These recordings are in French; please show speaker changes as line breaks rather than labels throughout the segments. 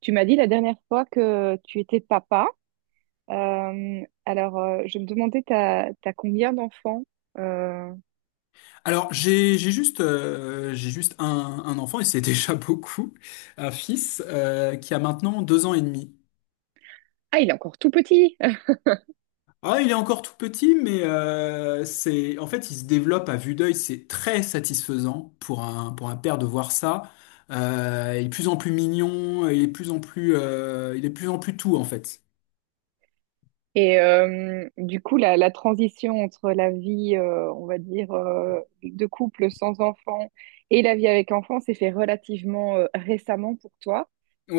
Tu m'as dit la dernière fois que tu étais papa. Je me demandais, t'as combien d'enfants? Euh,
Alors, j'ai juste un enfant, et c'est déjà beaucoup, un fils, qui a maintenant 2 ans et demi.
Ah, il est encore tout petit.
Ah, il est encore tout petit, mais en fait, il se développe à vue d'œil, c'est très satisfaisant pour pour un père de voir ça. Il est de plus en plus mignon, il est de plus en plus, il est de plus en plus tout, en fait.
Et du coup, la transition entre la vie, on va dire, de couple sans enfant et la vie avec enfant s'est fait relativement récemment pour toi.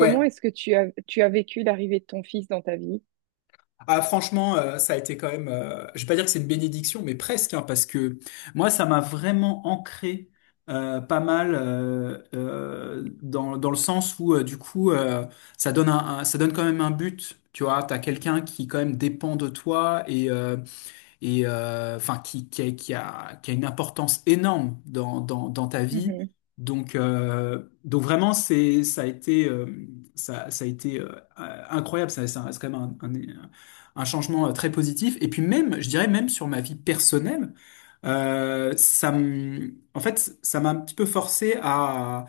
Comment est-ce que tu as vécu l'arrivée de ton fils dans ta vie?
Ah, franchement, ça a été quand même, je vais pas dire que c'est une bénédiction, mais presque, hein, parce que moi, ça m'a vraiment ancré, pas mal, dans le sens où, du coup, ça donne ça donne quand même un but, tu vois, t'as quelqu'un qui quand même dépend de toi et enfin qui a une importance énorme dans ta vie.
Mhm,
Donc vraiment, ça a été, ça a été, incroyable. C'est quand même un changement, très positif. Et puis même, je dirais même sur ma vie personnelle, en fait, ça m'a un petit peu forcé à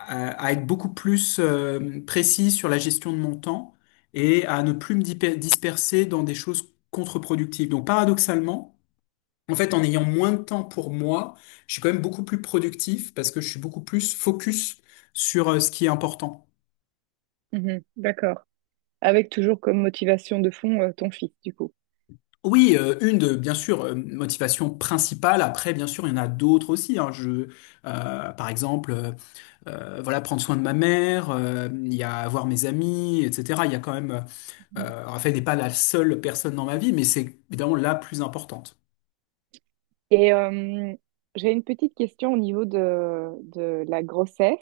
à, à être beaucoup plus, précis sur la gestion de mon temps et à ne plus disperser dans des choses contre-productif. Donc paradoxalement, en fait, en ayant moins de temps pour moi, je suis quand même beaucoup plus productif parce que je suis beaucoup plus focus sur, ce qui est important.
mhm, d'accord. Avec toujours comme motivation de fond, ton fils, du coup.
Oui, bien sûr, motivation principale. Après, bien sûr, il y en a d'autres aussi, hein. Par exemple, voilà, prendre soin de ma mère, il y a voir mes amis, etc. Il y a quand même, Raphaël n'est pas la seule personne dans ma vie, mais c'est évidemment la plus importante.
Et j'ai une petite question au niveau de la grossesse.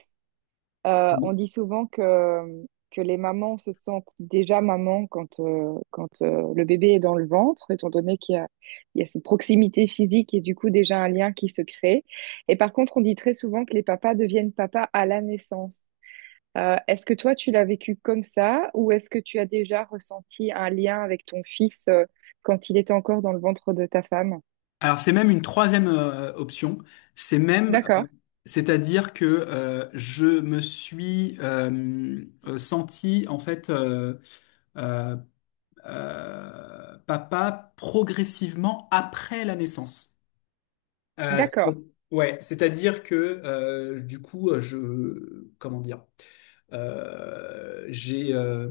On dit souvent que les mamans se sentent déjà mamans quand, quand le bébé est dans le ventre, étant donné qu'il y a, il y a cette proximité physique et du coup déjà un lien qui se crée. Et par contre, on dit très souvent que les papas deviennent papas à la naissance. Est-ce que toi, tu l'as vécu comme ça ou est-ce que tu as déjà ressenti un lien avec ton fils quand il était encore dans le ventre de ta femme?
Alors c'est même une troisième, option. C'est même, euh,
D'accord,
C'est-à-dire que, je me suis, senti en fait euh, papa progressivement après la naissance. Euh, c'est-
d'accord.
ouais, c'est-à-dire que, du coup, comment dire, j'ai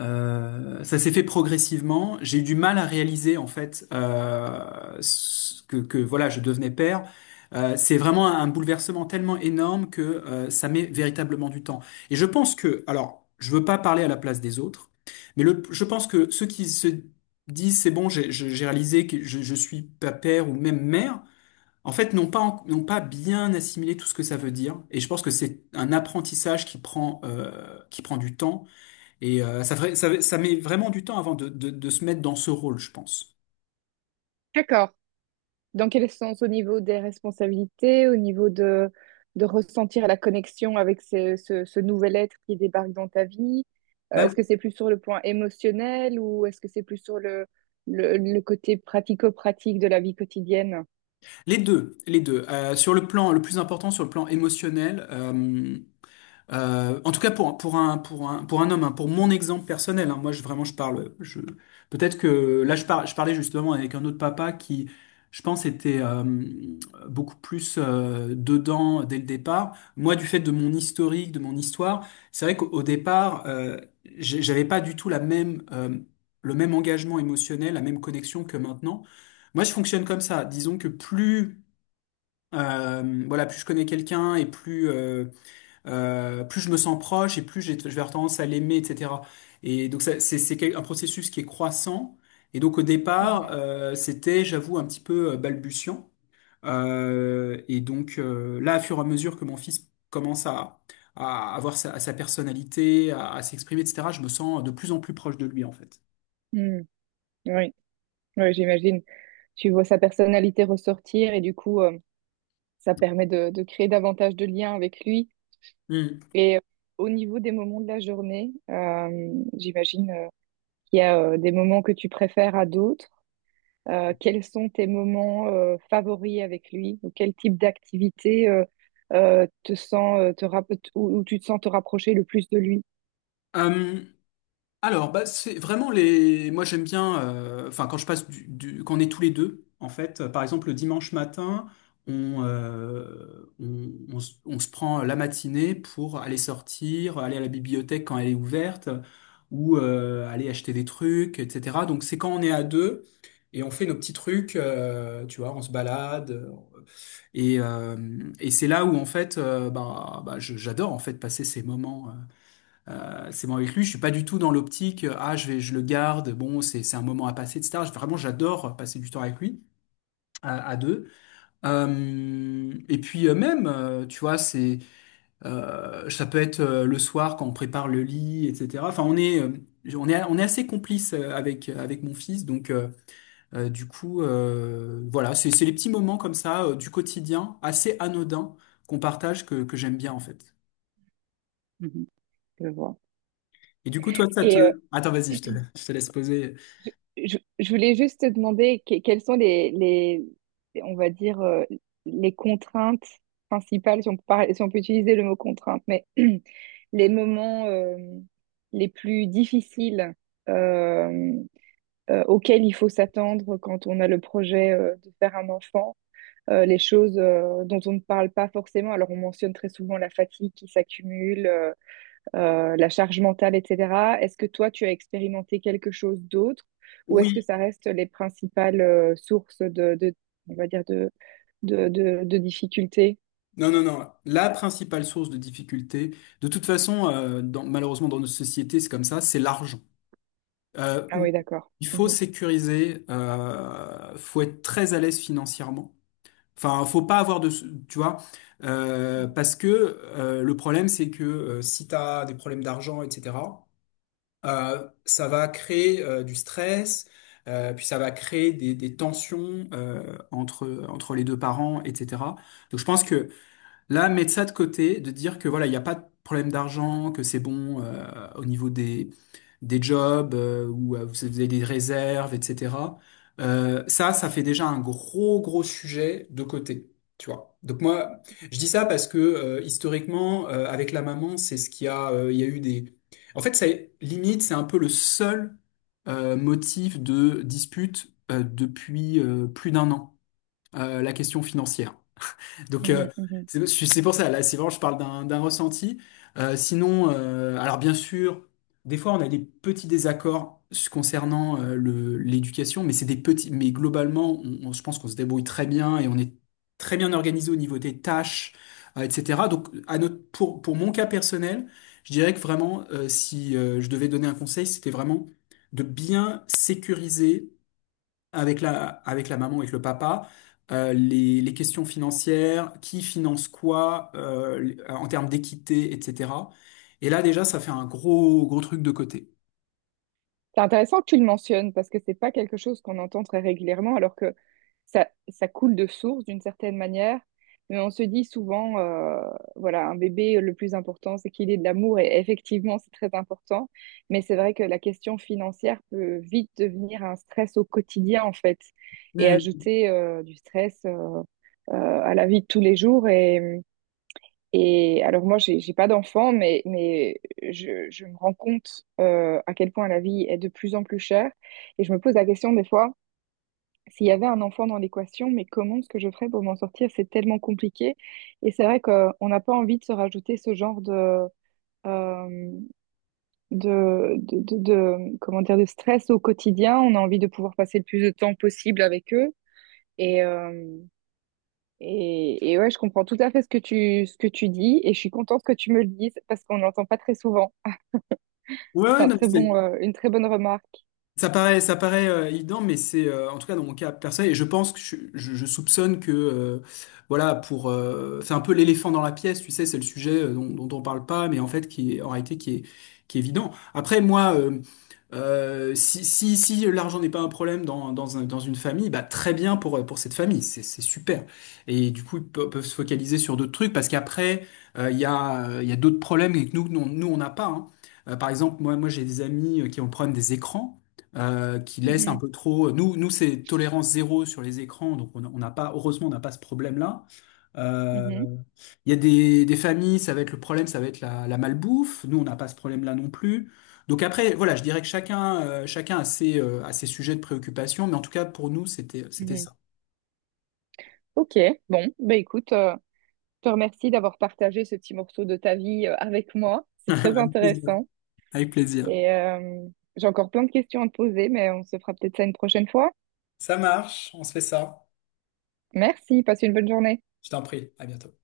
ça s'est fait progressivement. J'ai eu du mal à réaliser en fait, que voilà, je devenais père. C'est vraiment un bouleversement tellement énorme que, ça met véritablement du temps. Et je pense que, alors, je veux pas parler à la place des autres, mais je pense que ceux qui se disent c'est bon, j'ai réalisé que je suis pas père ou même mère, en fait, n'ont pas bien assimilé tout ce que ça veut dire. Et je pense que c'est un apprentissage qui prend, qui prend du temps et, ça met vraiment du temps avant de se mettre dans ce rôle, je pense.
D'accord. Dans quel sens? Au niveau des responsabilités, au niveau de ressentir la connexion avec ce nouvel être qui débarque dans ta vie?
Bah
Est-ce que
oui.
c'est plus sur le point émotionnel ou est-ce que c'est plus sur le côté pratico-pratique de la vie quotidienne?
Les deux, les deux. Le plus important, sur le plan émotionnel. En tout cas pour un homme, hein, pour mon exemple personnel, hein, moi je vraiment je parle je peut-être que là je parlais justement avec un autre papa qui je pense était, beaucoup plus, dedans dès le départ. Moi du fait de mon historique, de mon histoire, c'est vrai qu'au départ, j'avais pas du tout la même, le même engagement émotionnel, la même connexion que maintenant. Moi je fonctionne comme ça, disons que plus, voilà plus je connais quelqu'un et plus, plus je me sens proche et plus je vais avoir tendance à l'aimer, etc. Et donc ça, un processus qui est croissant. Et donc au départ,
Mhm.
c'était, j'avoue, un petit peu, balbutiant. Et donc, là, au fur et à mesure que mon fils commence à avoir sa personnalité, à s'exprimer, etc., je me sens de plus en plus proche de lui, en fait.
Hmm. Oui, oui, j'imagine. Tu vois sa personnalité ressortir et du coup, ça permet de créer davantage de liens avec lui.
Hmm.
Et au niveau des moments de la journée, j'imagine. Qu'il y a des moments que tu préfères à d'autres. Quels sont tes moments favoris avec lui ou quel type d'activité te sens, te rapp- où, où tu te sens te rapprocher le plus de lui?
Euh, Alors, bah, c'est vraiment les. Moi, j'aime bien. Enfin, quand je passe quand on est tous les deux, en fait, par exemple, le dimanche matin, on se prend la matinée pour aller sortir, aller à la bibliothèque quand elle est ouverte, ou, aller acheter des trucs, etc. Donc, c'est quand on est à deux et on fait nos petits trucs, tu vois, on se balade. Et, euh, et c'est là où en fait, bah, j'adore en fait passer ces moments. C'est bon avec lui, je suis pas du tout dans l'optique, ah, je le garde, bon, c'est un moment à passer, etc. Vraiment, j'adore passer du temps avec lui, à deux. Et puis, même, tu vois, ça peut être, le soir quand on prépare le lit, etc. Enfin, on est assez complices, avec mon fils, donc, du coup, voilà, c'est les petits moments comme ça, du quotidien, assez anodins, qu'on partage, que j'aime bien, en fait.
Mhm, je vois.
Et du coup, toi, ça te...
Et
Attends, vas-y, je te laisse poser.
je, je voulais juste te demander quelles sont on va dire, les contraintes principales, si on peut, si on peut utiliser le mot contrainte, mais les moments les plus difficiles euh, auxquelles il faut s'attendre quand on a le projet de faire un enfant, les choses dont on ne parle pas forcément. Alors on mentionne très souvent la fatigue qui s'accumule, la charge mentale, etc. Est-ce que toi, tu as expérimenté quelque chose d'autre ou est-ce que
Oui.
ça reste les principales sources de, on va dire de difficultés?
Non, non, non. La principale source de difficulté, de toute façon, malheureusement dans notre société, c'est comme ça, c'est l'argent.
Ah
Où
oui, d'accord.
il faut
Mhm.
sécuriser, faut être très à l'aise financièrement. Enfin, faut pas avoir de, tu vois, parce que, le problème, c'est que, si tu as des problèmes d'argent, etc., ça va créer, du stress, puis ça va créer des tensions, entre les deux parents, etc. Donc, je pense que là, mettre ça de côté, de dire que voilà, il n'y a pas de problème d'argent, que c'est bon, au niveau des jobs, ou, vous avez des réserves, etc. Ça fait déjà un gros, gros sujet de côté. Tu vois. Donc moi, je dis ça parce que, historiquement, avec la maman, c'est ce qu'il y a, il y a eu des. En fait, c'est limite, c'est un peu le seul, motif de dispute, depuis, plus d'un an, la question financière. Donc,
Mhm, mhm.
c'est pour ça, là, c'est vraiment, je parle d'un ressenti. Sinon, alors bien sûr, des fois, on a des petits désaccords concernant, l'éducation, mais c'est des petits, mais globalement, je pense qu'on se débrouille très bien et on est très bien organisé au niveau des tâches, etc. Donc, pour mon cas personnel, je dirais que vraiment, si, je devais donner un conseil, c'était vraiment de bien sécuriser avec la maman, avec le papa, les questions financières, qui finance quoi, en termes d'équité, etc. Et là, déjà, ça fait un gros, gros truc de côté.
C'est intéressant que tu le mentionnes parce que c'est pas quelque chose qu'on entend très régulièrement alors que ça coule de source d'une certaine manière. Mais on se dit souvent, voilà, un bébé, le plus important, c'est qu'il ait de l'amour et effectivement, c'est très important. Mais c'est vrai que la question financière peut vite devenir un stress au quotidien en fait et
Hmm.
ajouter du stress à la vie de tous les jours et alors moi, j'ai pas d'enfant, mais je me rends compte à quel point la vie est de plus en plus chère. Et je me pose la question des fois, s'il y avait un enfant dans l'équation, mais comment est-ce que je ferais pour m'en sortir? C'est tellement compliqué. Et c'est vrai qu'on n'a pas envie de se rajouter ce genre de, euh, comment dire, de stress au quotidien. On a envie de pouvoir passer le plus de temps possible avec eux. Et euh, et ouais, je comprends tout à fait ce que ce que tu dis et je suis contente que tu me le dises parce qu'on n'entend pas très souvent.
Ouais,
C'est
ouais,
un
non.
très bon, une très bonne remarque.
Ça paraît, ça paraît, évident, mais c'est, en tout cas dans mon cas personnel, et je pense que je soupçonne que, voilà pour c'est un peu l'éléphant dans la pièce, tu sais, c'est le sujet, dont on parle pas, mais en fait qui est en réalité qui est évident. Après moi, si l'argent n'est pas un problème dans une famille, bah très bien pour cette famille, c'est super. Et du coup peuvent se focaliser sur d'autres trucs parce qu'après, il y a d'autres problèmes que nous on n'a pas, hein. Par exemple moi moi j'ai des amis, qui ont le problème des écrans, qui laisse un
Mhm,
peu trop. Nous, nous c'est tolérance zéro sur les écrans, donc on n'a pas, heureusement, on n'a pas ce problème-là. Euh,
mhm,
Il y a des familles, ça va être le problème, ça va être la malbouffe. Nous, on n'a pas ce problème-là non plus. Donc après, voilà, je dirais que chacun a ses sujets de préoccupation, mais en tout cas, pour nous, c'était
mhm.
ça.
Ok, bon, bah écoute, je te remercie d'avoir partagé ce petit morceau de ta vie avec moi. C'est très
Avec plaisir.
intéressant
Avec plaisir.
et j'ai encore plein de questions à te poser, mais on se fera peut-être ça une prochaine fois.
Ça marche, on se fait ça.
Merci, passe une bonne journée.
Je t'en prie, à bientôt.